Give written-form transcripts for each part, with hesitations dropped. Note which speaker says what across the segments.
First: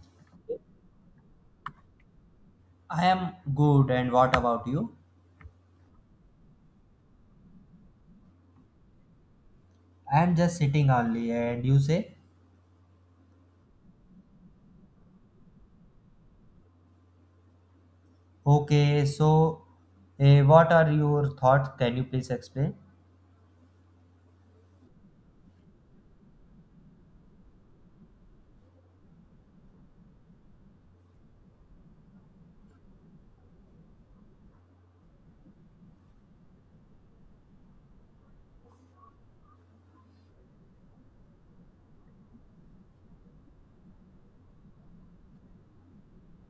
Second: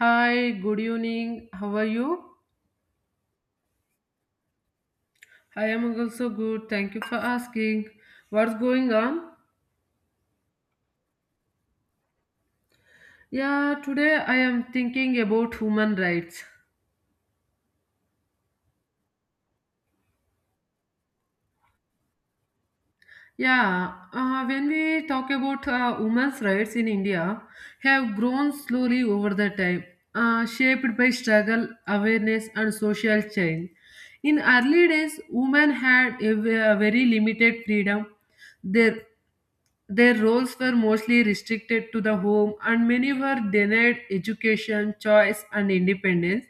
Speaker 1: Hi, good evening. How are you?
Speaker 2: I am good, and what about you?
Speaker 1: I am also good. Thank you for asking. What's going on?
Speaker 2: I am just sitting only, and you say,
Speaker 1: Yeah, today I am thinking about human rights.
Speaker 2: okay, so what are your thoughts? Can you please explain?
Speaker 1: Yeah, when we talk about women's rights in India, have grown slowly over the time, shaped by struggle, awareness, and social change. In early days, women had a very limited freedom. Their Their roles were mostly restricted to the home, and many were denied education, choice, and independence.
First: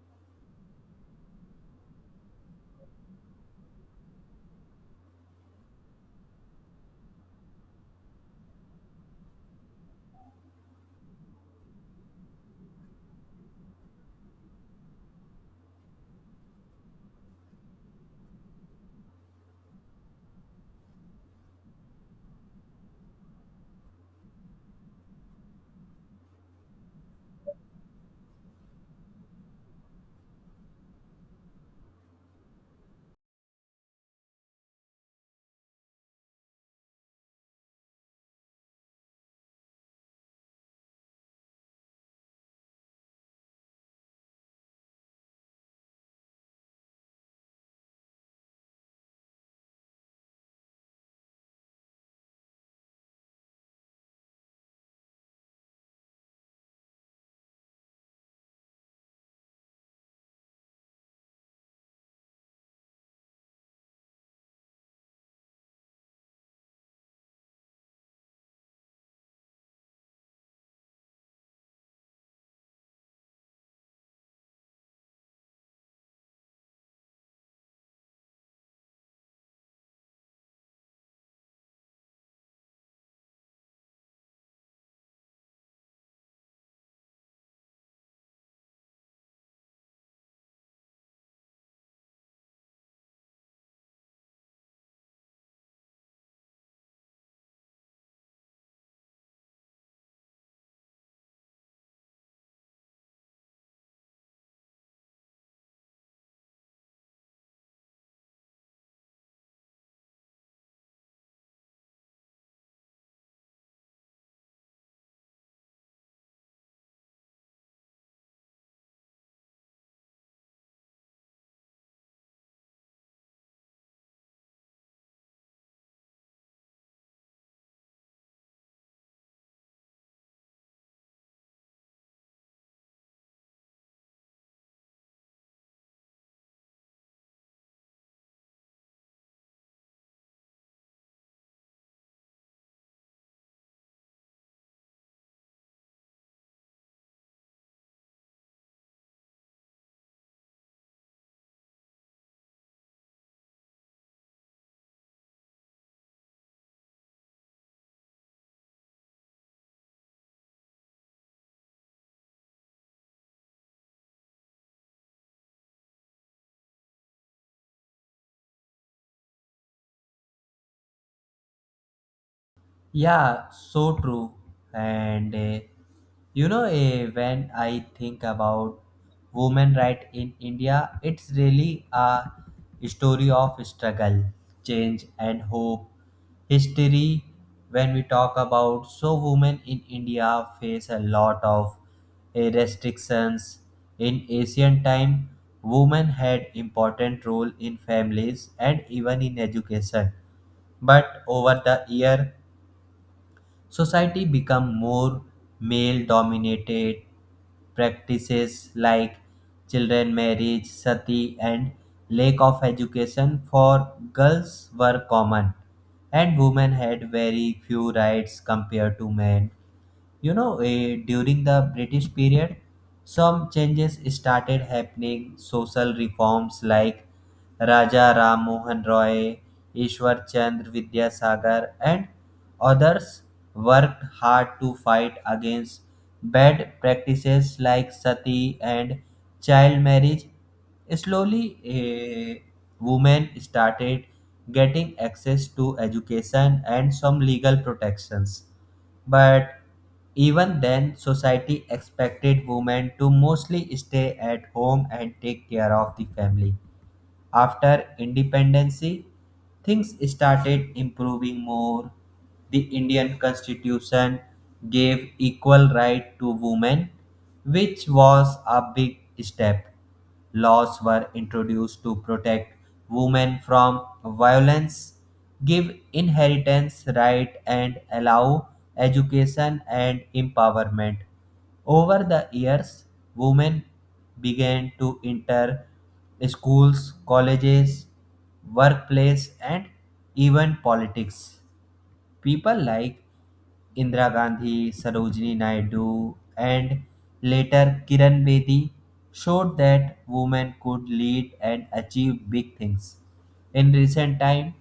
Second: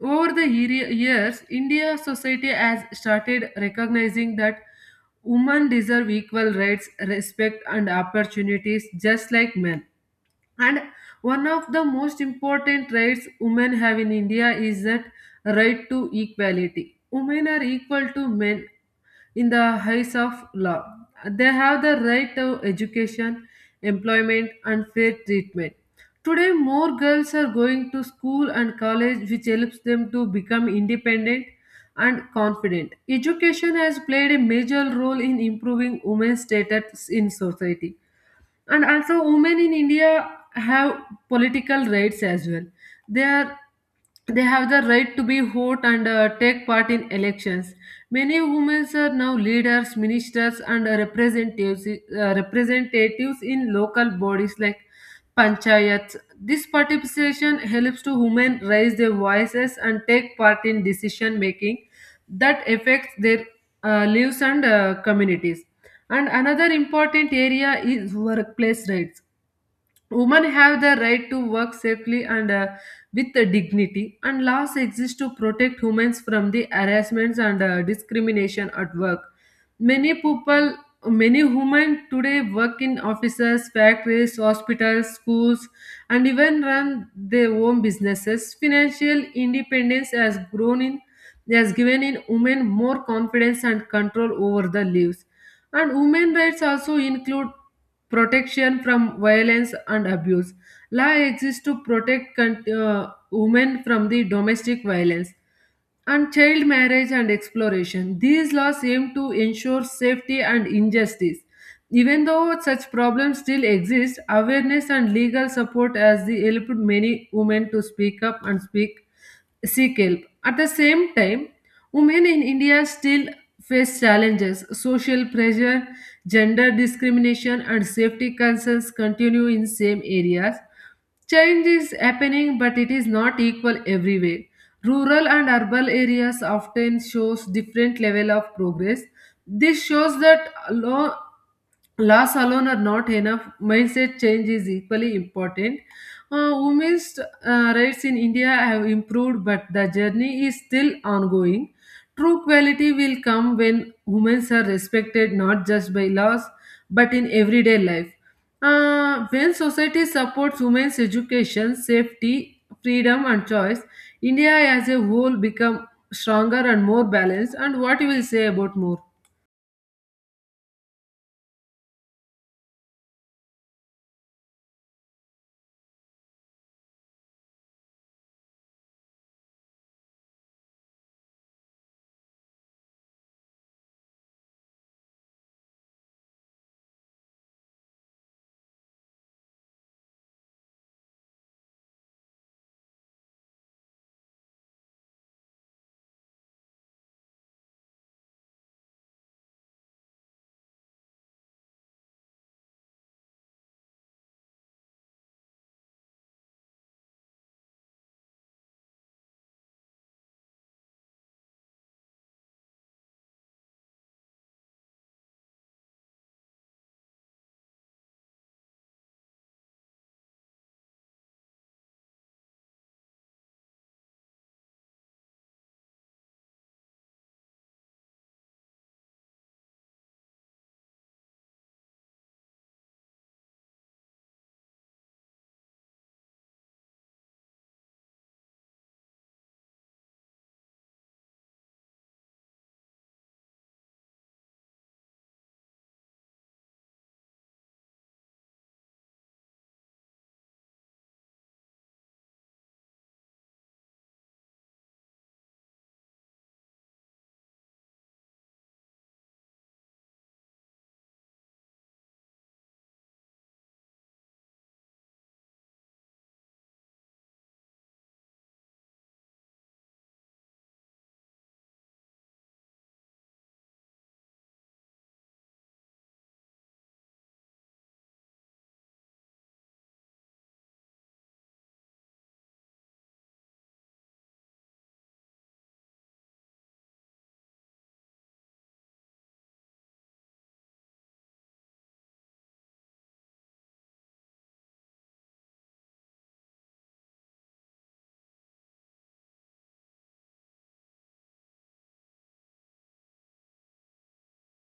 Speaker 1: Over the years, India society has started recognizing that women deserve equal rights, respect, and opportunities just like men. And one of the most important rights women have in India is that right to equality. Women are equal to men in the eyes of law. They have the right to education, employment, and fair treatment. Today, more girls are going to school and college, which helps them to become independent and confident. Education has played a major role in improving women's status in society, and also women in India have political rights as well. They are they have the right to be vote and take part in elections. Many women are now leaders, ministers, and representatives, representatives in local bodies like panchayats. This participation helps to women raise their voices and take part in decision making that affects their lives and communities. And another important area is workplace rights. Women have the right to work safely and with the dignity, and laws exist to protect women from the harassments and discrimination at work. Many people, many women today work in offices, factories, hospitals, schools, and even run their own businesses. Financial independence has grown in, has given in women more confidence and control over the lives. And women rights also include protection from violence and abuse. Law exists to protect women from the domestic violence and child marriage and exploration. These laws aim to ensure safety and injustice. Even though such problems still exist, awareness and legal support has helped many women to speak up and speak seek help. At the same time, women in India still face challenges. Social pressure, gender discrimination, and safety concerns continue in same areas. Change is happening, but it is not equal everywhere. Rural and urban areas often shows different level of progress. This shows that loss alone are not enough. Mindset change is equally important. Women's rights in India have improved, but the journey is still ongoing. True quality will come when women are respected not just by laws but in everyday life. When society supports women's education, safety, freedom, and choice, India as a whole become stronger and more balanced. And what you will say about more?
Speaker 2: Yeah, so true. And uh, when I think about women right in India, it's really a story of struggle, change, and hope. History, when we talk about, so women in India face a lot of restrictions. In ancient time, women had important role in families and even in education but over the year society become more male dominated practices like children marriage sati and lack of education for girls were common and women had very few rights compared to men. You know, during the british period some changes started happening social reforms like raja ram mohan roy ishwar chandra vidyasagar and others worked hard to fight against bad practices like sati and child marriage slowly women started getting access to education and some legal protections but even then, society expected women to mostly stay at home and take care of the family. After independence, things started improving more. The Indian Constitution gave equal right to women, which was a big step. Laws were introduced to protect women from violence, give inheritance right, and allow education and empowerment. Over the years, women began to enter schools, colleges, workplace, and even politics. People like Indira Gandhi, Sarojini Naidu, and later Kiran Bedi showed that women could lead and achieve big things. In recent time,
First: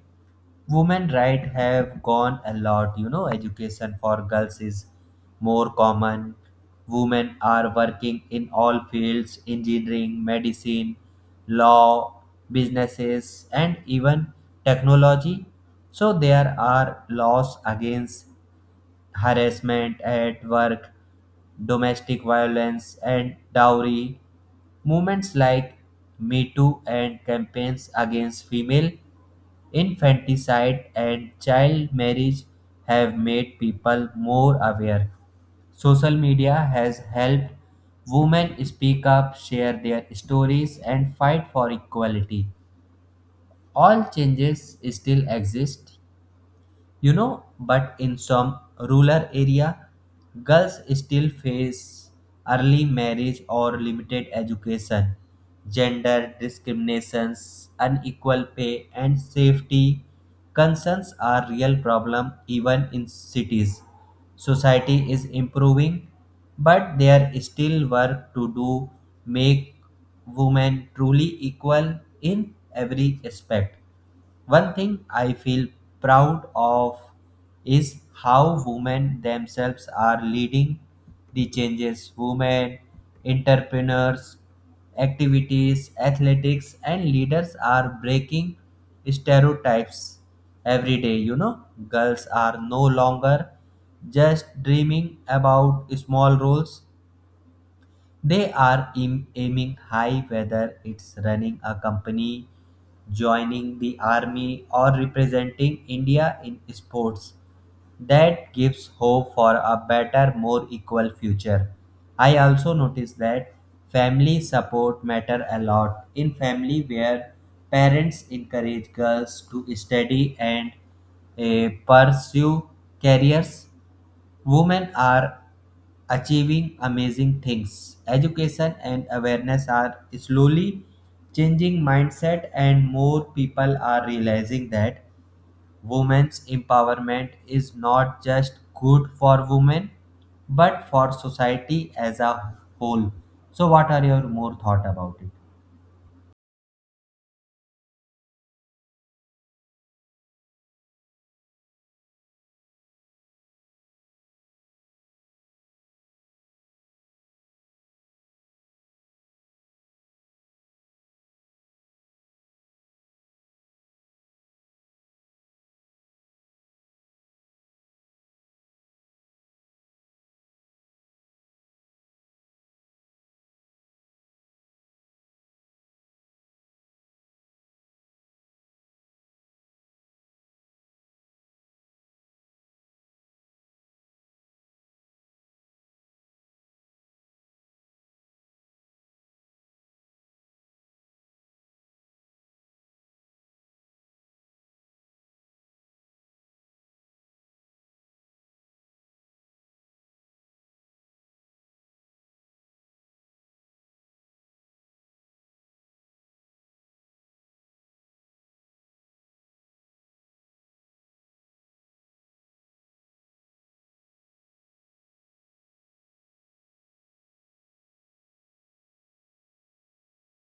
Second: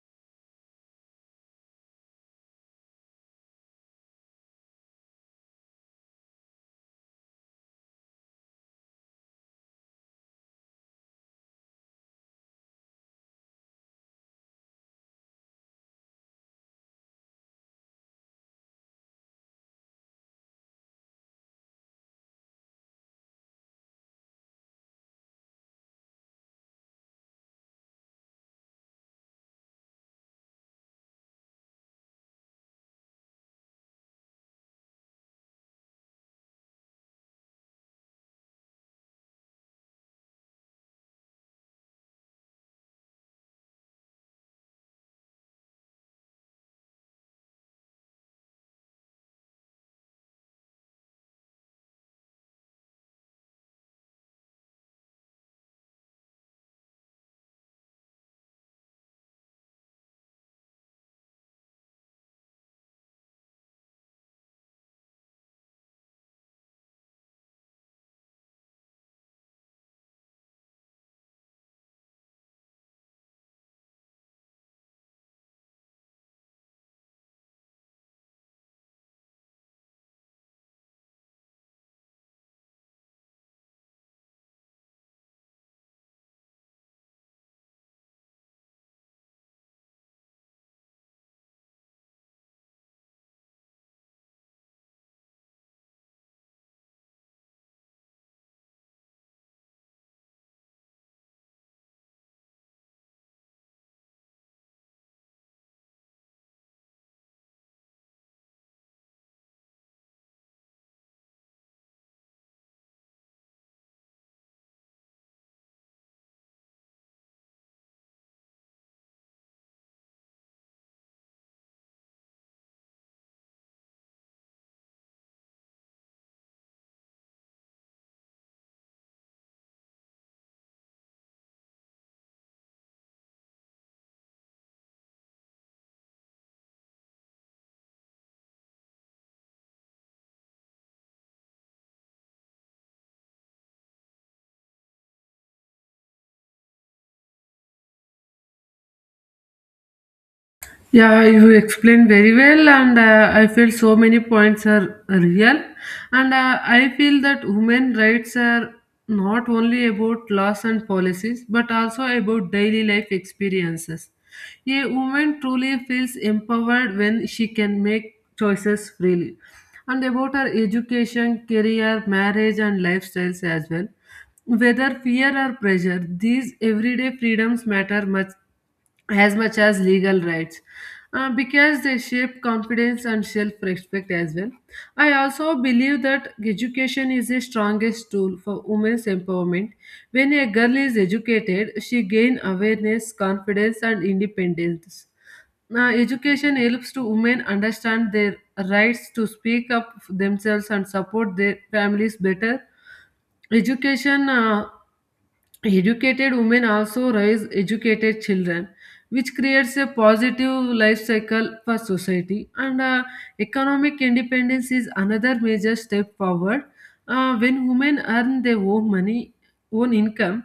Speaker 2: women right have gone a lot. You know, education for girls is more common, women are working in all fields engineering medicine law businesses and even technology. So there are laws against harassment at work, domestic violence, and dowry. Movements like Me Too and campaigns against female infanticide and child marriage have made people more aware. Social media has helped women speak up, share their stories, and fight for equality. All changes still exist, you know, but in some rural area girls still face early marriage or limited education, gender discriminations, unequal pay and safety concerns are real problem even in cities. Society is improving but there is still work to do make women truly equal in every aspect. One thing I feel proud of is how women themselves are leading the changes. Women, entrepreneurs, activities, athletics, and leaders are breaking stereotypes every day. You know, girls are no longer just dreaming about small roles, they are aiming high whether it's running a company, joining the army, or representing India in sports. That gives hope for a better, more equal future. I also noticed that family support matter a lot in family where parents encourage girls to study and pursue careers. Women are achieving amazing things. Education and awareness are slowly changing mindset and more people are realizing that women's empowerment is not just good for women but for society as a whole. So what are your more thought about it?
Speaker 1: Yeah, you explained very well, and I feel so many points are real. And I feel that human rights are not only about laws and policies, but also about daily life experiences. A woman truly feels empowered when she can make choices freely. And about her education, career, marriage, and lifestyles as well. Whether fear or pressure, these everyday freedoms matter much as legal rights, because they shape confidence and self-respect as well. I also believe that education is the strongest tool for women's empowerment. When a girl is educated, she gains awareness, confidence, and independence. Now, education helps to women understand their rights, to speak up for themselves and support their families better. Education Educated women also raise educated children, which creates a positive life cycle for society. And economic independence is another major step forward. When women earn their own money, own income,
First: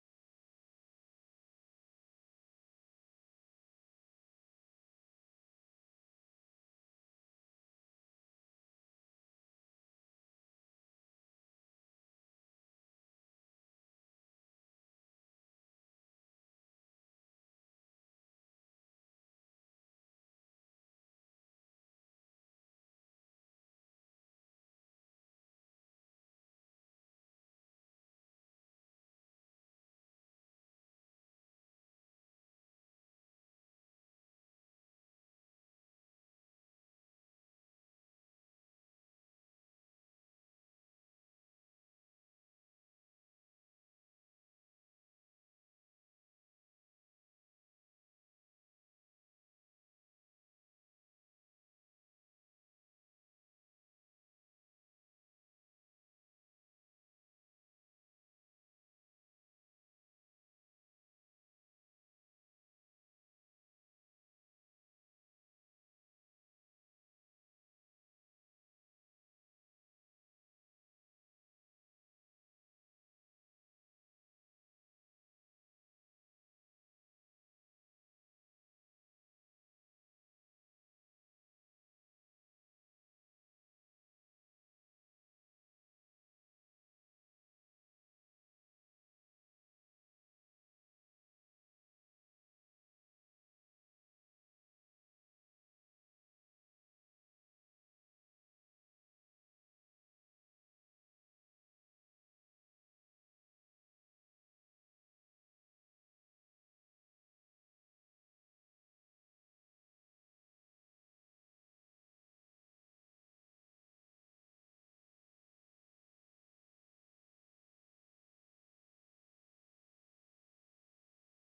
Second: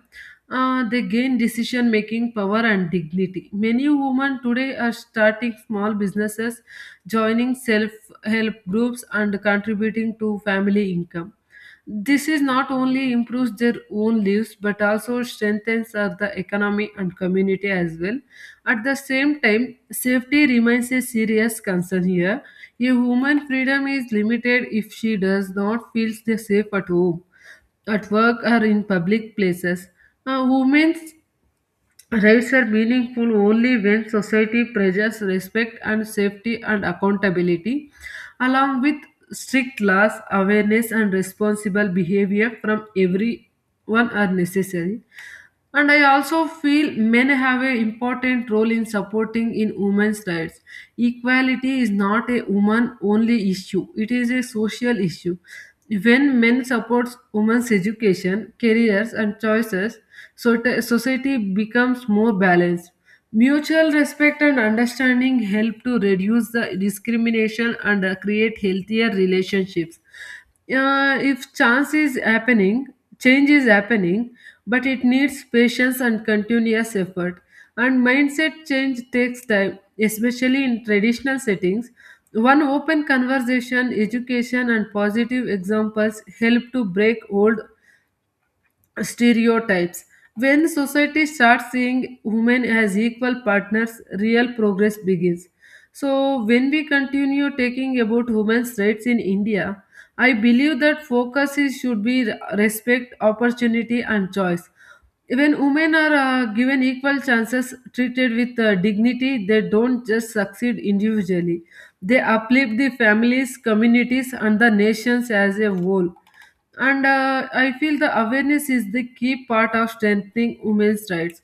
Speaker 1: they gain decision making power and dignity. Many women today are starting small businesses, joining self help groups, and contributing to family income. This is not only improves their own lives but also strengthens the economy and community as well. At the same time, safety remains a serious concern here. A woman's freedom is limited if she does not feel safe at home, at work, or in public places. Women Rights are meaningful only when society pressures respect and safety and accountability, along with strict laws, awareness, and responsible behavior from everyone are necessary. And I also feel men have an important role in supporting in women's rights. Equality is not a woman only issue, it is a social issue. When men support women's education, careers, and choices, so society becomes more balanced. Mutual respect and understanding help to reduce the discrimination and create healthier relationships. If chance is happening, change is happening, but it needs patience and continuous effort. And mindset change takes time, especially in traditional settings. One open conversation, education, and positive examples help to break old stereotypes. When society starts seeing women as equal partners, real progress begins. So, when we continue taking about women's rights in India, I believe that focus is, should be respect, opportunity, and choice. When women are given equal chances, treated with dignity, they don't just succeed individually. They uplift the families, communities, and the nations as a whole. And I feel the awareness is the key part of strengthening women's rights.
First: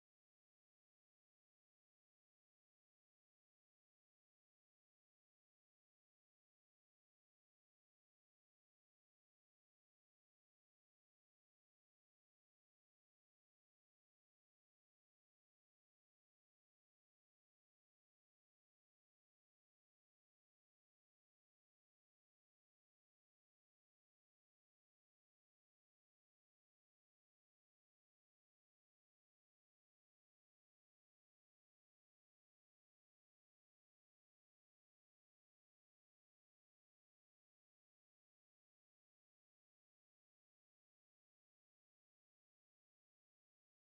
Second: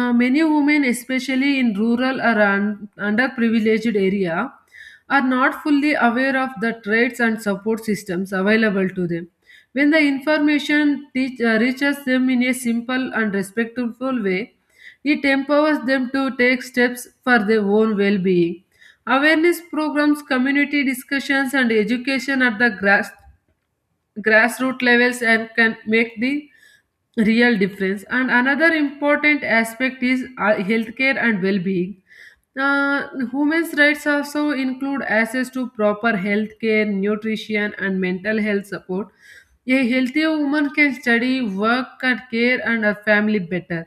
Speaker 1: Many women, especially in rural or underprivileged area, are not fully aware of the trades and support systems available to them. When the information reaches them in a simple and respectful way, it empowers them to take steps for their own well-being. Awareness programs, community discussions, and education at the grassroots levels and can make the real difference. And another important aspect is healthcare and well-being. Women's rights also include access to proper healthcare, nutrition, and mental health support. A healthy woman can study, work, and care and her family better.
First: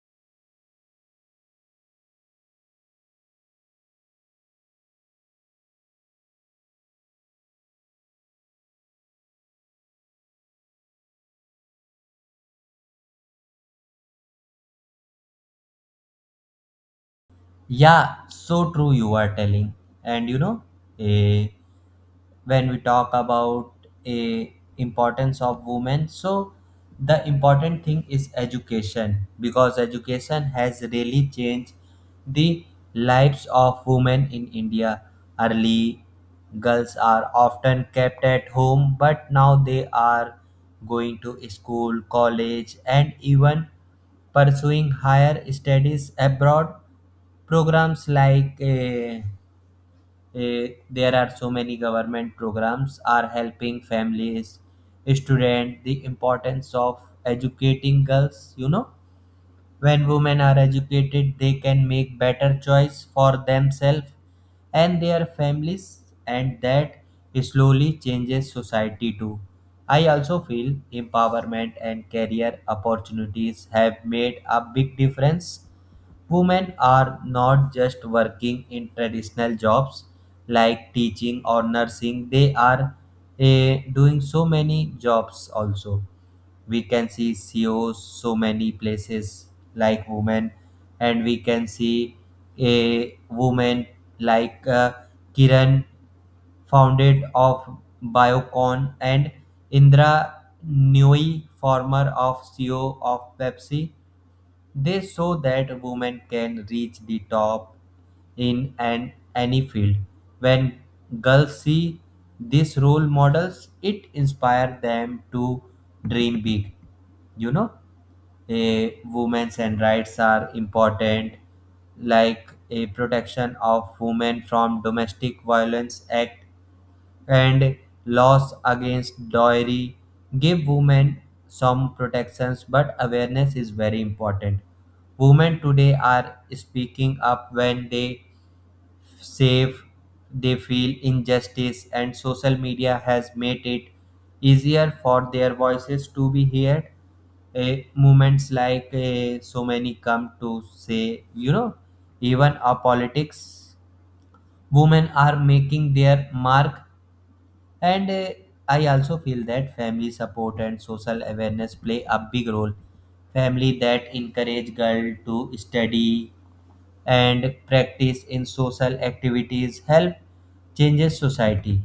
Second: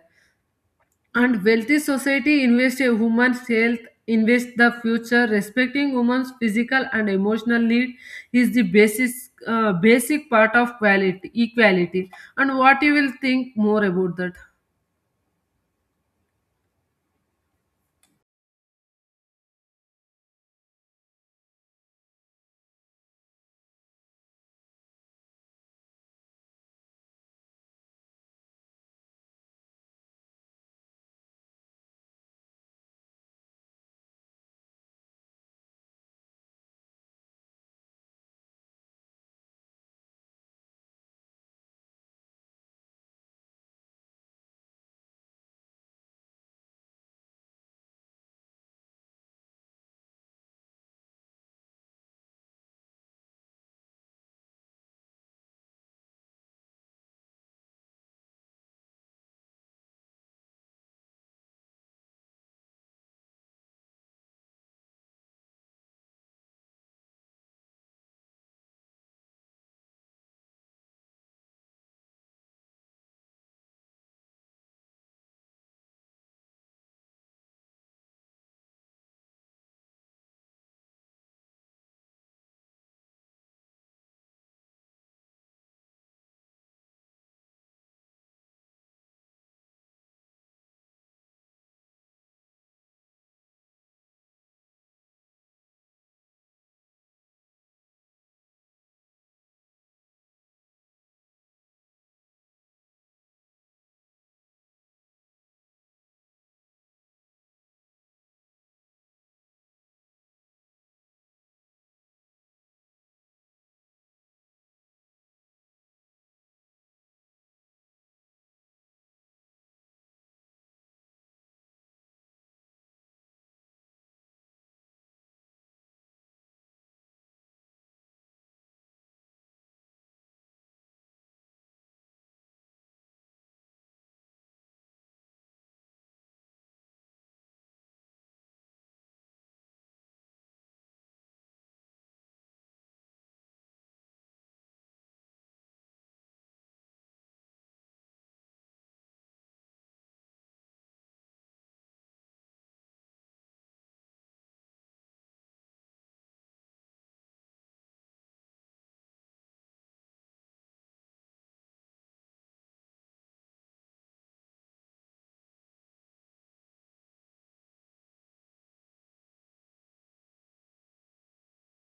Speaker 1: And wealthy society invest in woman's health, invest the future. Respecting woman's physical and emotional need is the basic part of quality, equality. And what you will think more about that?
Speaker 2: Yeah, so true you are telling. And you know, eh, When we talk about a importance of women, so the important thing is education because education has really changed the lives of women in india. Early girls are often kept at home but now they are going to school college and even pursuing higher studies abroad. programs like uh, there are so many government programs are helping families students the importance of educating girls. You know, when women are educated they can make better choice for themselves and their families, and that slowly changes society too. I also feel empowerment and career opportunities have made a big difference. Women are not just working in traditional jobs like teaching or nursing, they are doing so many jobs also. We can see CEOs so many places like women, and we can see a woman like Kiran, founded of Biocon, and Indra Nui, former of CEO of Pepsi. They show that women can reach the top in any field. When girls see these role models, it inspires them to dream big. You know, a women's and rights are important, like a protection of women from domestic violence act and laws against dowry give women some protections, but awareness is very important. Women today are speaking up when they save, they feel injustice, and social media has made it easier for their voices to be heard. A movements like eh, So many come to say, you know, even our politics, women are making their mark. And I also feel that family support and social awareness play a big role. Family that encourage girl to study and practice in social activities help changes society.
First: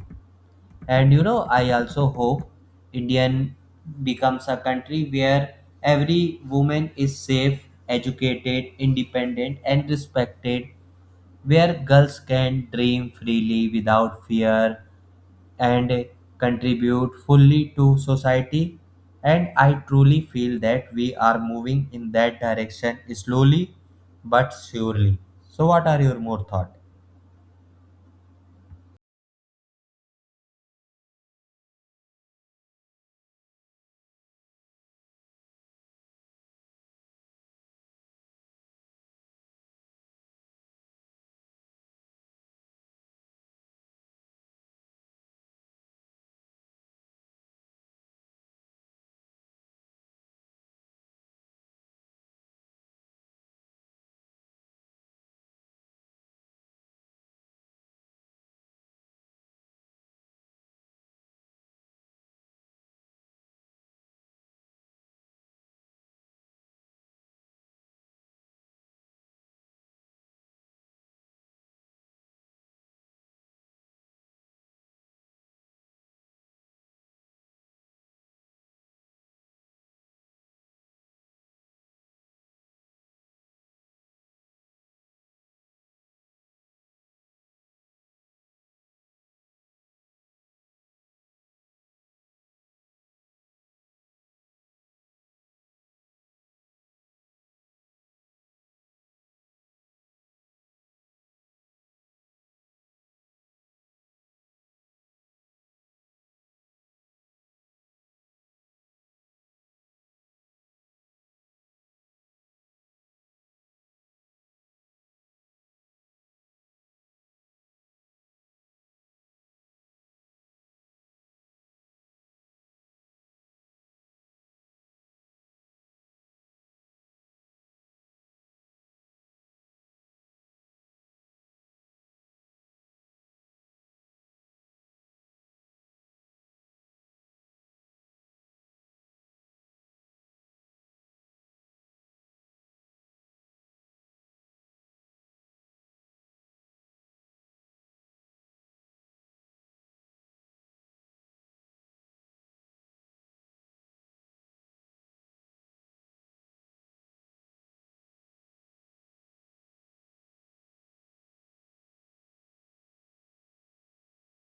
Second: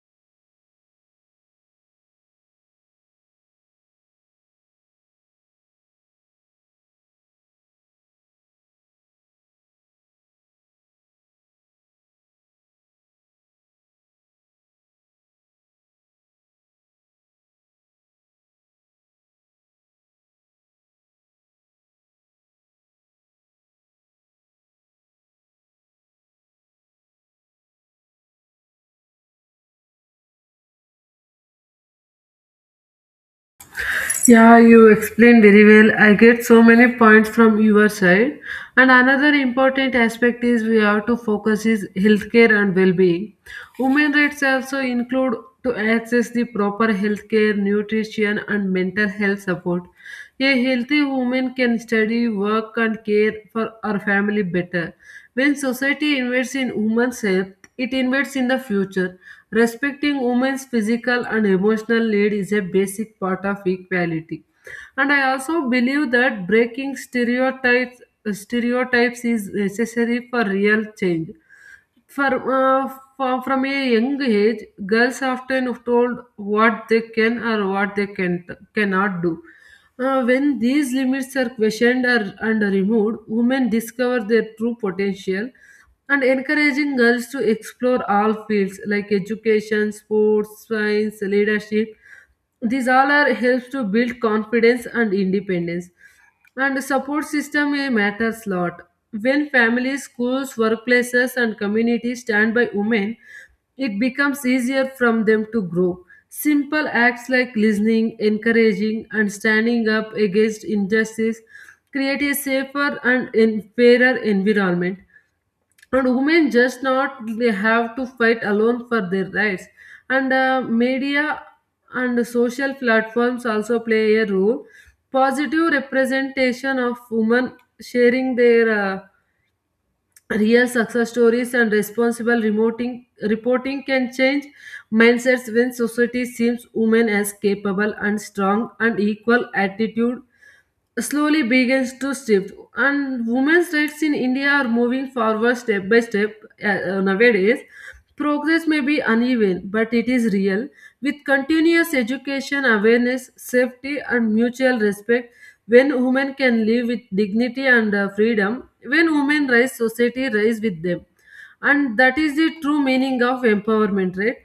Speaker 2: And you know, I also hope Indian becomes a country where every woman is safe, educated, independent and respected, where girls can dream freely without fear and contribute fully to society. And I truly feel that we are moving in that direction slowly but surely. So, what are your more thoughts?
Speaker 1: Yeah, you explained very well. I get so many points from your side. And another important aspect is we have to focus is healthcare and well-being. Women rights also include to access the proper healthcare, nutrition, and mental health support. A healthy woman can study, work, and care for her family better. When society invests in women's health, it invests in the future. Respecting women's physical and emotional need is a basic part of equality. And I also believe that breaking stereotypes is necessary for real change. For from a young age, girls often are told what they can or what they can cannot do. When these limits are and removed, women discover their true potential. And encouraging girls to explore all fields like education, sports, science, leadership. These all are helps to build confidence and independence. And support system, matters lot. When families, schools, workplaces, and communities stand by women, it becomes easier from them to grow. Simple acts like listening, encouraging, and standing up against injustice create a safer and fairer environment. And women just not they have to fight alone for their rights. And media and social platforms also play a role. Positive representation of women, sharing their real success stories, and responsible reporting can change mindsets. When society sees women as capable and strong and equal, attitude slowly begins to shift. And women's rights in India are moving forward step by step. Nowadays progress may be uneven but it is real, with continuous education, awareness, safety, and mutual respect. When women can live with dignity and freedom, when women rise, society rise with them. And that is the true meaning of empowerment, right?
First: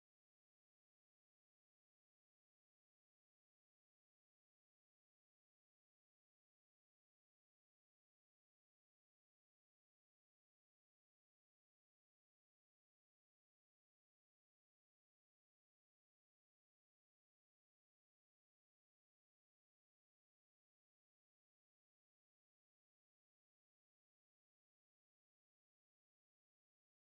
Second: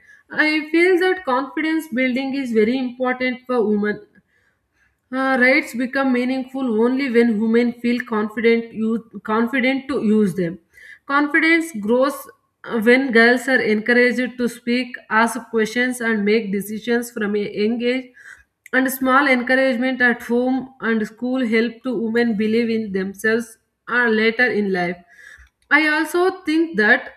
Speaker 1: I feel that confidence building is very important for women. Rights become meaningful only when women feel confident to use them. Confidence grows when girls are encouraged to speak, ask questions, and make decisions from a young age. And small encouragement at home and school help to women believe in themselves later in life. I also think that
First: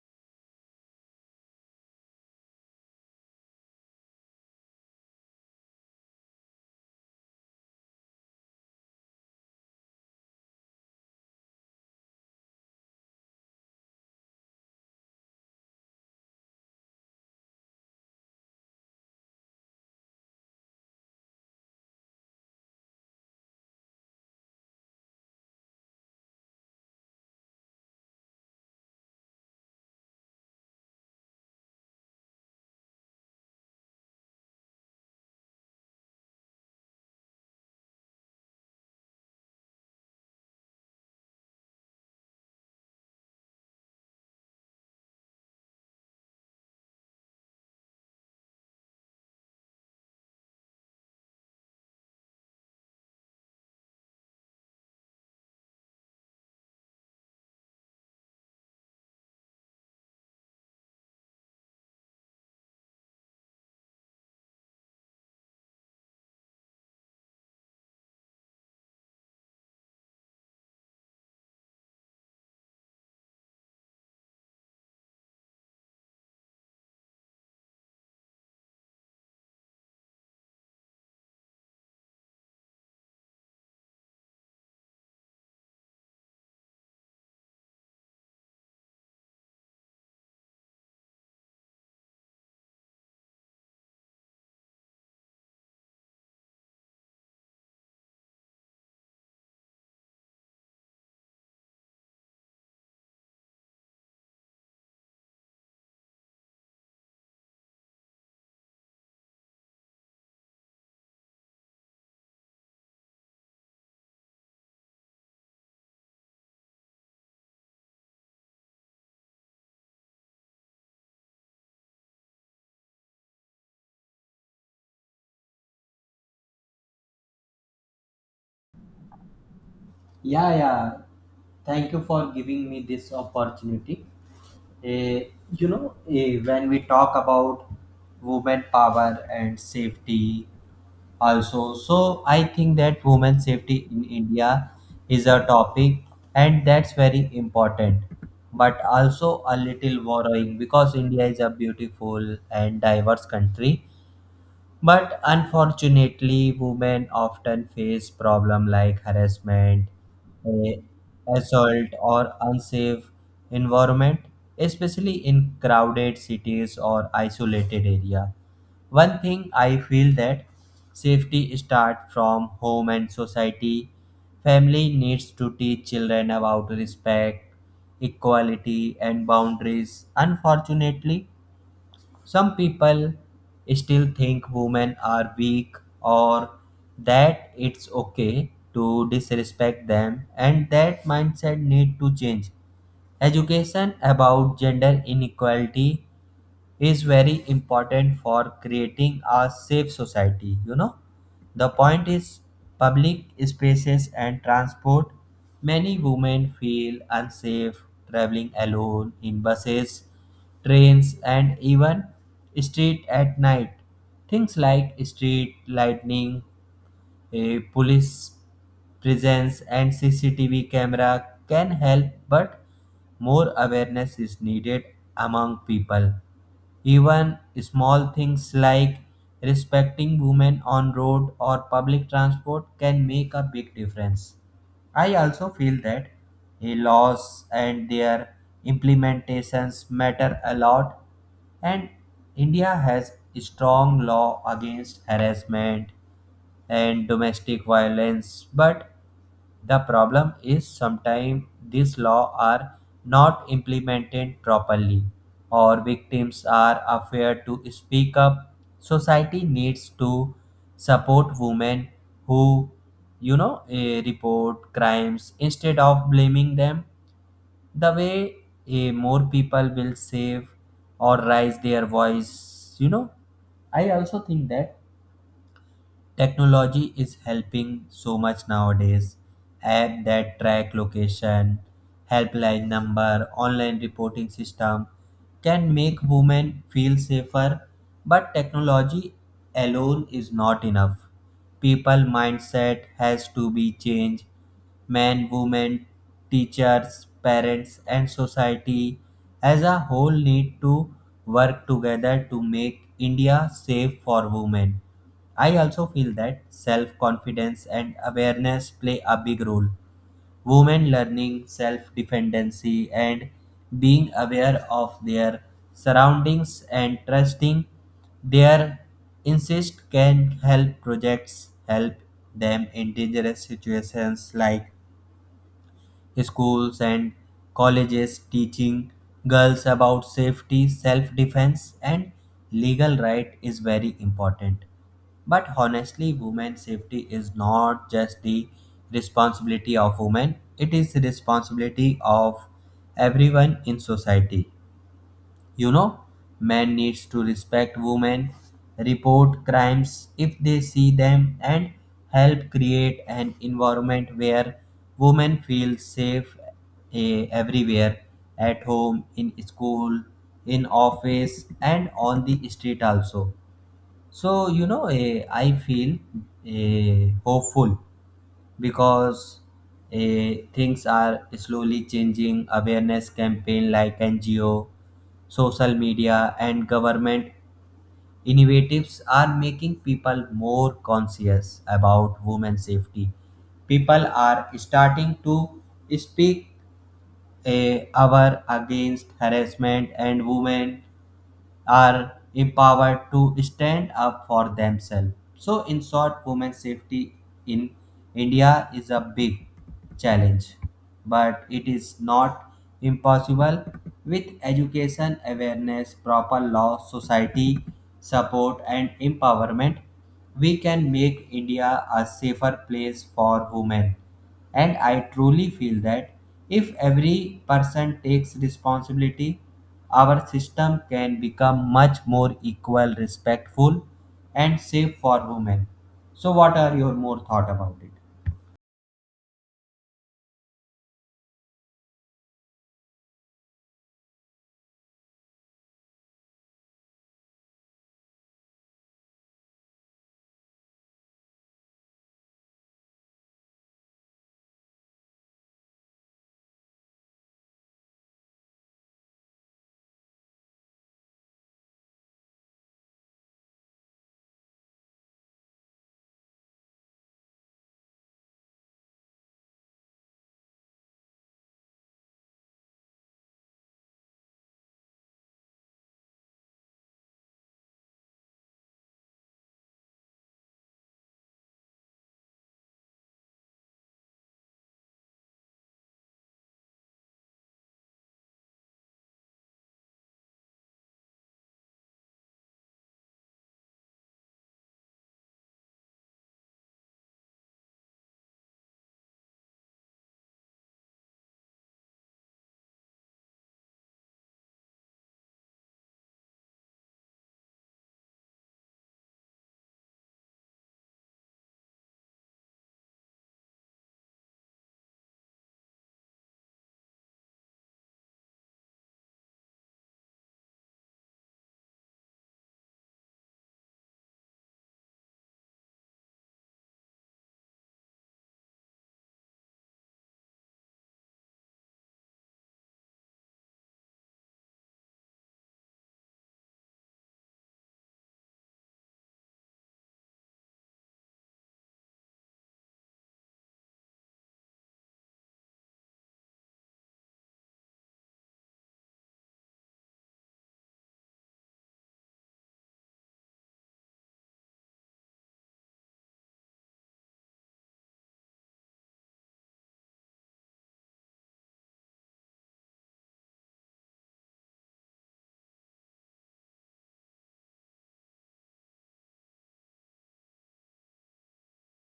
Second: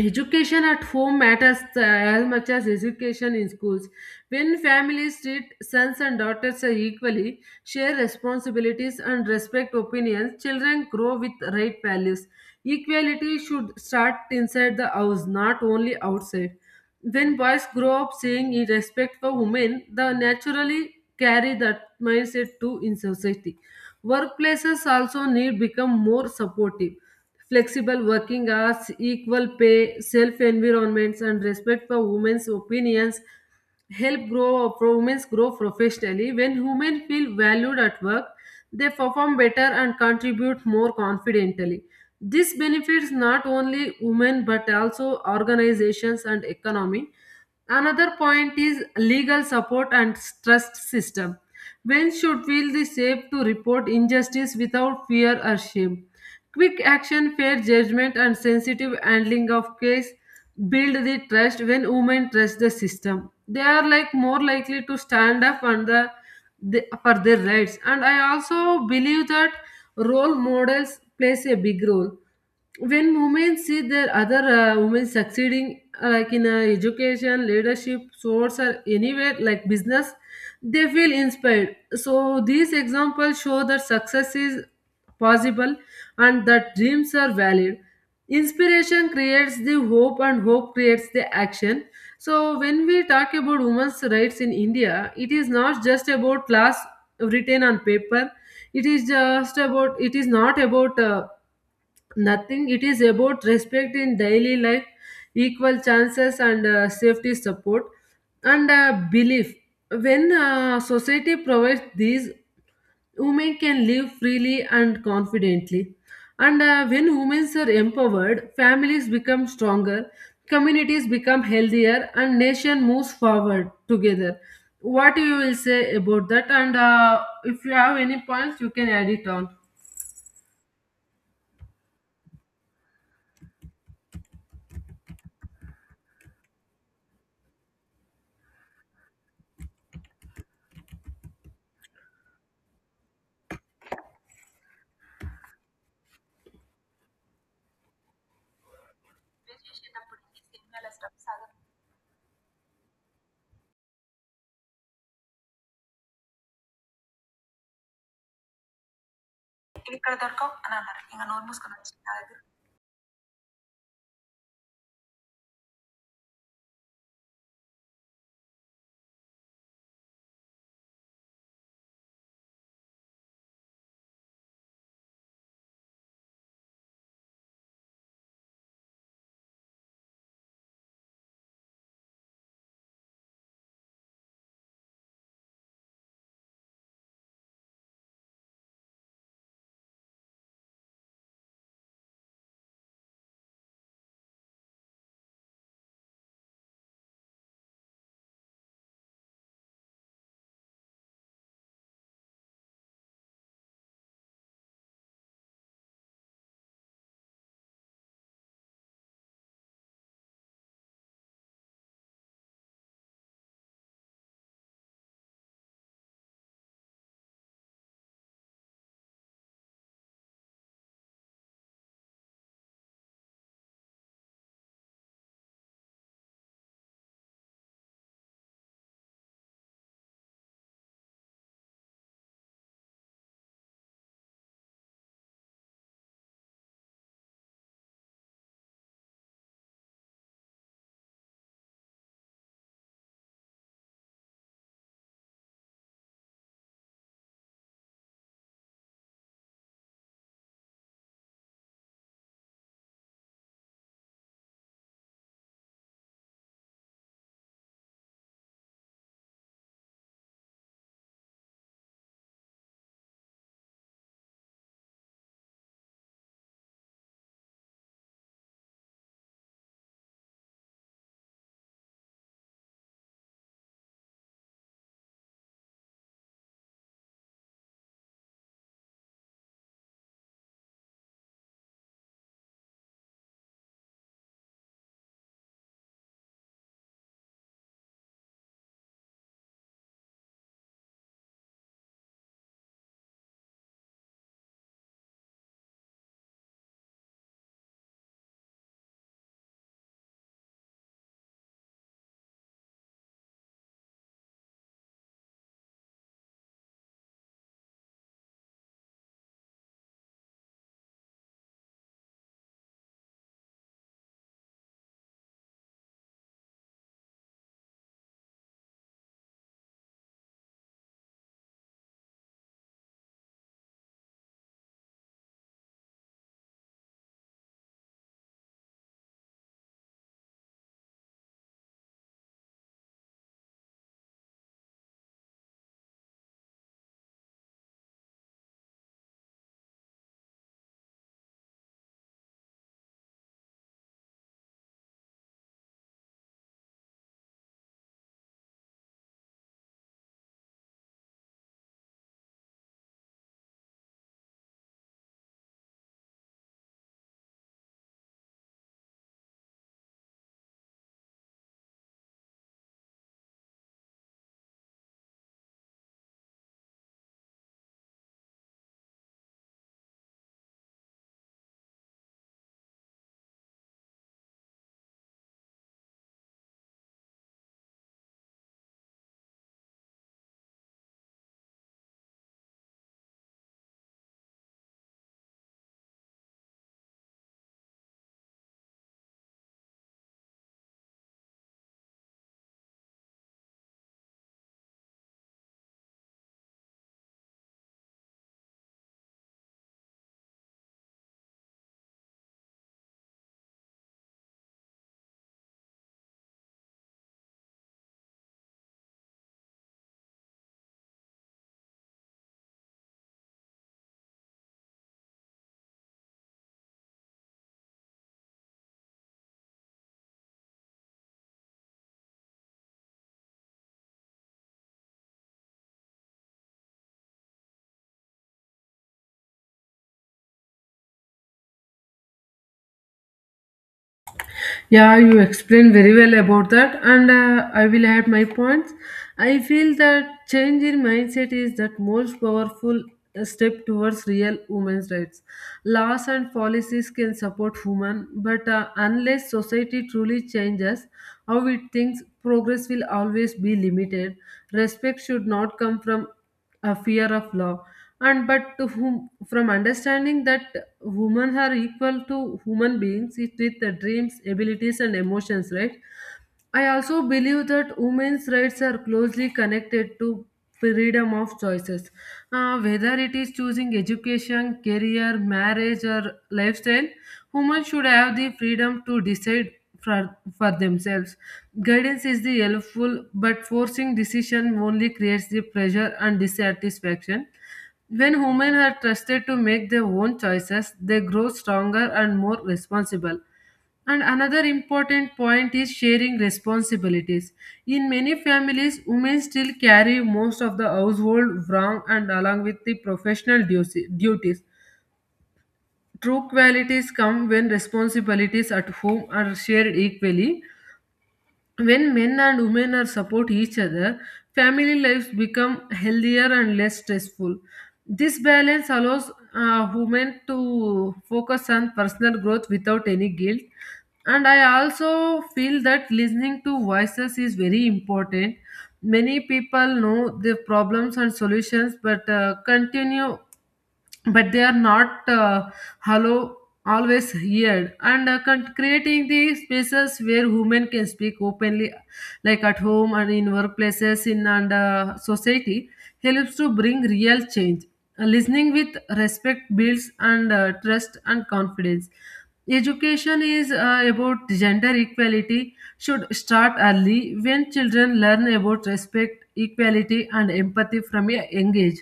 Speaker 1: education at home matters as much as education in schools. When families treat sons and daughters equally, share responsibilities, and respect opinions, children grow with right values. Equality should start inside the house, not only outside. When boys grow up seeing a respect for women, they naturally carry that mindset too in society. Workplaces also need become more supportive. Flexible working hours, equal pay, safe environments, and respect for women's opinions help grow women grow professionally. When women feel valued at work, they perform better and contribute more confidently. This benefits not only women but also organizations and economy. Another point is legal support and trust system. When should feel the safe to report injustice without fear or shame? Quick action, fair judgment, and sensitive handling of case build the trust when women trust the system. They are like more likely to stand up on the for their rights. And I also believe that role models plays a big role when women see their other women succeeding, like in education, leadership, sports, or anywhere like business. They feel inspired, so these examples show that success is possible and that dreams are valid. Inspiration creates the hope, and hope creates the action. So when we talk about women's rights in India, it is not just about laws written on paper. It is just about it is not about nothing it is about respect in daily life, equal chances, and safety, support, and belief. When society provides these, women can live freely and confidently. And when women are empowered, families become stronger, communities become healthier, and nation moves forward together. What you will say about that, and if you have any points, you can add it on.
Speaker 2: Yeah, yeah. Thank you for giving me this opportunity. Eh, when we talk about women power and safety, also, so I think that women safety in India is a topic, and that's very important, but also a little worrying because India is a beautiful and diverse country but unfortunately, women often face problems like harassment, eh, assault, or unsafe environment, especially in crowded cities or isolated area. One thing I feel that safety starts from home and society. Family needs to teach children about respect, equality, and boundaries. Unfortunately, some people still think women are weak or that it's okay to disrespect them and that mindset need to change. Education about gender inequality is very important for creating a safe society. You know, the point is public spaces and transport, many women feel unsafe traveling alone in buses trains and even street at night. Things like street lightning, a police presence and CCTV camera can help, but more awareness is needed among people. Even small things like respecting women on road or public transport can make a big difference. I also feel that laws and their implementations matter a lot, and India has a strong law against harassment and domestic violence but the problem is sometimes these laws are not implemented properly or victims are afraid to speak up. Society needs to support women who, report crimes instead of blaming them. The way More people will save or raise their voice, you know. I also think that technology is helping so much nowadays. App that track location, helpline number, online reporting system can make women feel safer, but technology alone is not enough. People mindset has to be changed. Men, women, teachers, parents, and society as a whole need to work together to make India safe for women. I also feel that self confidence and awareness play a big role. Women learning self dependency and being aware of their surroundings and trusting their insist can help projects help them in dangerous situations like schools and colleges teaching girls about safety, self defense, and legal right is very important. But honestly, women's safety is not just the responsibility of women, it is the responsibility of everyone in society. You know, Men needs to respect women, report crimes if they see them and help create an environment where women feel safe everywhere, at home, in school, in office and on the street also. So, I feel hopeful because things are slowly changing. Awareness campaign like NGO, social media, and government innovatives are making people more conscious about women's safety. People are starting to speak our against harassment and women are empowered to stand up for themselves. So, in short, women's safety in India is a big challenge, but it is not impossible. With education, awareness, proper law, society support, and empowerment, we can make India a safer place for women. And I truly feel that if every person takes responsibility our system can become much more equal, respectful, and safe for women. So, what are your more thought about it?
Speaker 1: Yeah, you explained very well about that, and I will add my points. I feel that change in mindset is that most powerful step towards real women's rights. Laws and policies can support women, but unless society truly changes, how it thinks, progress will always be limited. Respect should not come from a fear of law and but to whom from understanding that women are equal to human beings, it with the dreams, abilities, and emotions, right? I also believe that women's rights are closely connected to freedom of choices. Whether it is choosing education, career, marriage, or lifestyle, women should have the freedom to decide for themselves. Guidance is the helpful, but forcing decision only creates the pressure and dissatisfaction. When women are trusted to make their own choices, they grow stronger and more responsible. And another important point is sharing responsibilities. In many families, women still carry most of the household wrong and along with the professional duties. True qualities come when responsibilities at home are shared equally. When men and women are support each other, family lives become healthier and less stressful. This balance allows women to focus on personal growth without any guilt. And I also feel that listening to voices is very important. Many people know the problems and solutions, but but they are not hollow, always heard, and creating the spaces where women can speak openly, like at home and in workplaces, in and society, helps to bring real change. Listening with respect builds and trust and confidence. Education is about gender equality should start early when children learn about respect, equality, and empathy from a young age.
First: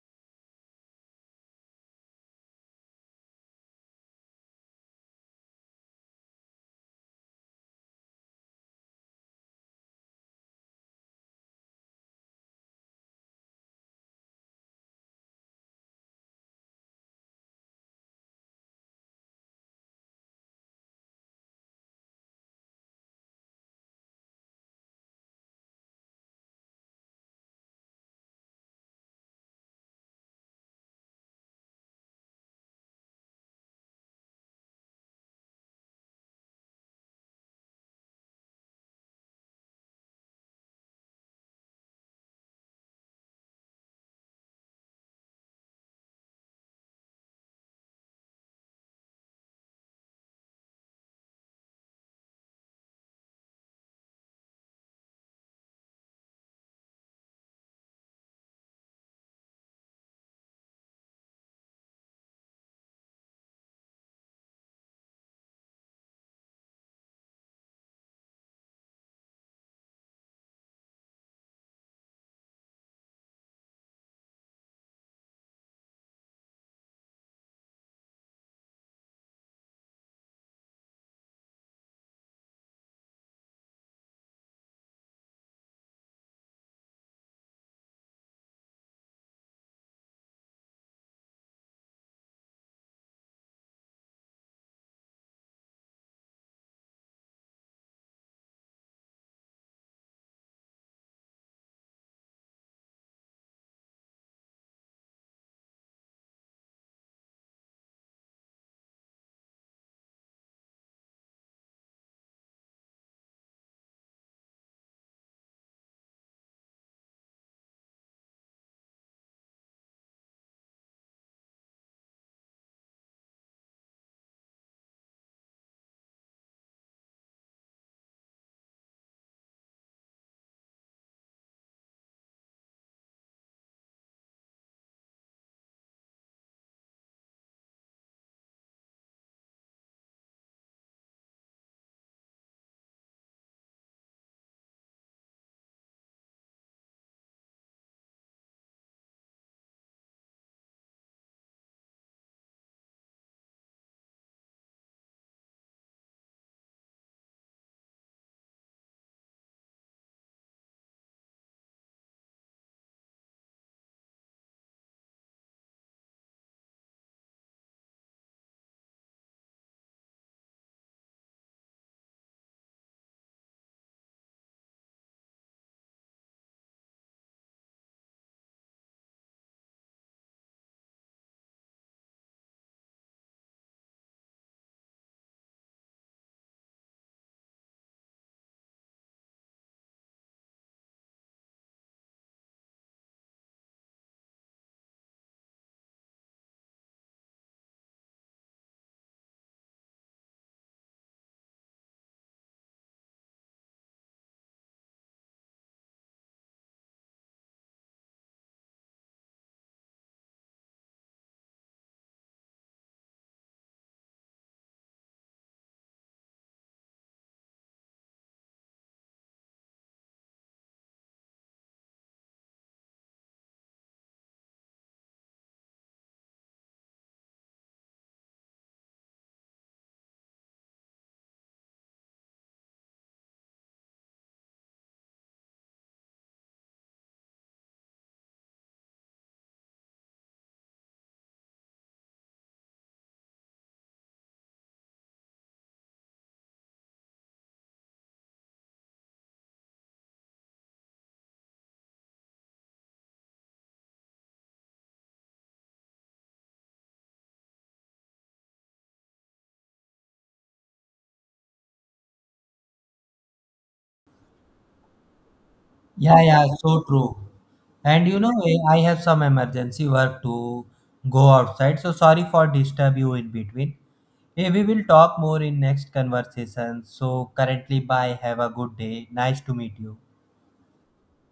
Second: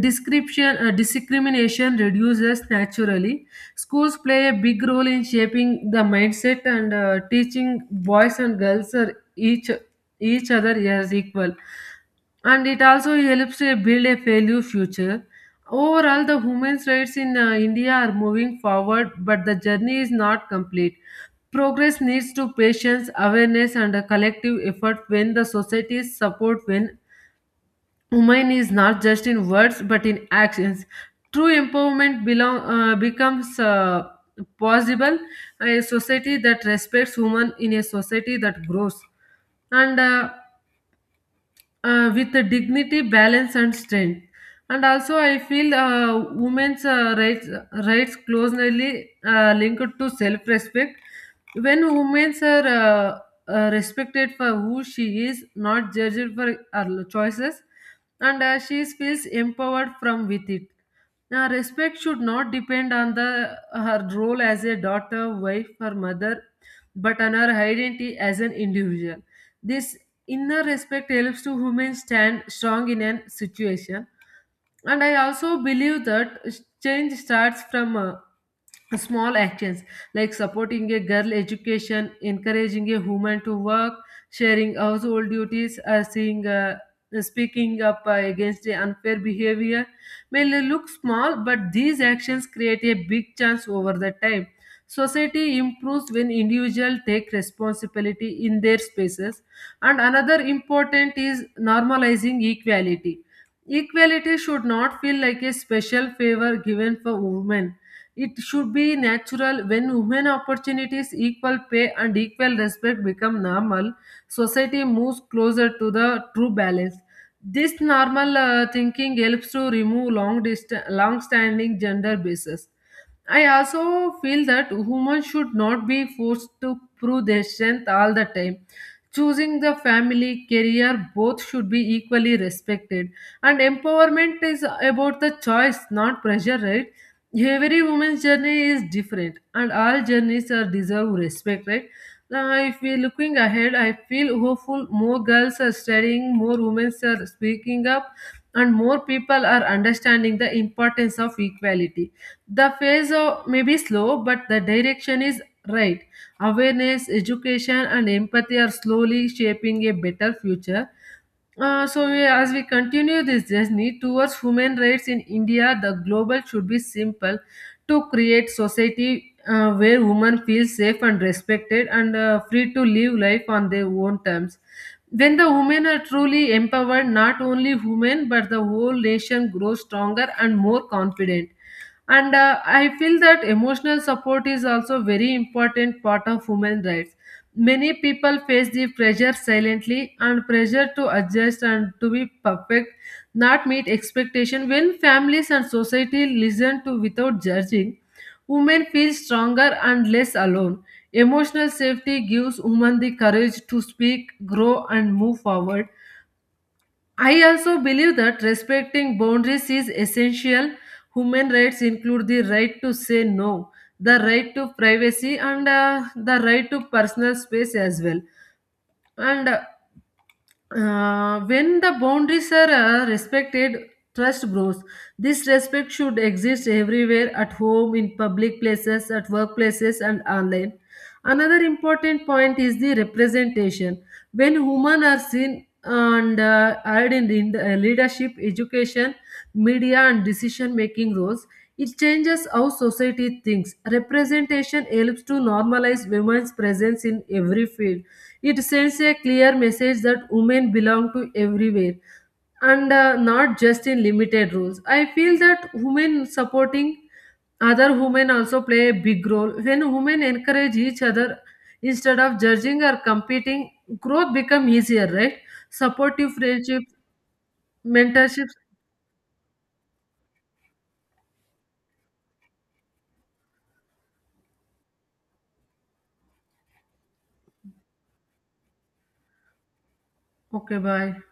Speaker 1: Discrimination reduces naturally. Schools play a big role in shaping the mindset and teaching boys and girls are each other as equal, and it also helps to build a value future. Overall, the women's rights in India are moving forward, but the journey is not complete. Progress needs to patience, awareness, and a collective effort when the society's support when women is not just in words but in actions. True empowerment becomes possible, a society that respects women in a society that grows. And With the dignity, balance, and strength. And also, I feel women's rights closely linked to self-respect. When women are respected for who she is, not judged for her choices, and she feels empowered from with it. Now, respect should not depend on the her role as a daughter, wife, or mother, but on her identity as an individual. This inner respect helps to women stand strong in a situation. And I also believe that change starts from small actions, like supporting a girl education, encouraging a woman to work, sharing household duties, seeing speaking up against the unfair behavior. May look small, but these actions create a big chance over the time. Society improves when individuals take responsibility in their spaces. And another important is normalizing equality. Equality should not feel like a special favor given for women. It should be natural. When women opportunities, equal pay, and equal respect become normal, society moves closer to the true balance. This normal thinking helps to remove long standing gender bases. I also feel that women should not be forced to prove their strength all the time. Choosing the family career, both should be equally respected. And empowerment is about the choice, not pressure, right? Every woman's journey is different, and all journeys are deserve respect, right? Now if we're looking ahead, I feel hopeful. More girls are studying, more women are speaking up, and more people are understanding the importance of equality. The phase may be slow, but the direction is right. Awareness, education, and empathy are slowly shaping a better future. As we continue this journey towards human rights in India, the global should be simple to create society where women feel safe and respected and free to live life on their own terms. When the women are truly empowered, not only women but the whole nation grows stronger and more confident. And I feel that emotional support is also very important part of human rights. Many people face the pressure silently, and pressure to adjust and to be perfect, not meet expectation. When families and society listen to without judging, women feel stronger and less alone. Emotional safety gives women the courage to speak, grow, and move forward. I also believe that respecting boundaries is essential. Human rights include the right to say no, the right to privacy, and the right to personal space as well. And When the boundaries are respected, trust grows. This respect should exist everywhere, at home, in public places, at workplaces, and online. Another important point is the representation. When women are seen and hired in the, leadership, education, media, and decision making roles, it changes how society thinks. Representation helps to normalize women's presence in every field. It sends a clear message that women belong to everywhere, and not just in limited roles. I feel that women supporting other women also play a big role. When women encourage each other instead of judging or competing, growth become easier, right?
Speaker 2: Yeah,
Speaker 1: Supportive
Speaker 2: yeah, so
Speaker 1: friendships,
Speaker 2: true. And you know,
Speaker 1: mentorships.
Speaker 2: eh, I have some emergency work to go outside. So sorry for disturb you in between. We will talk more in next conversation. So currently, bye. Have a good day. Nice to meet you.
Speaker 1: Okay, bye.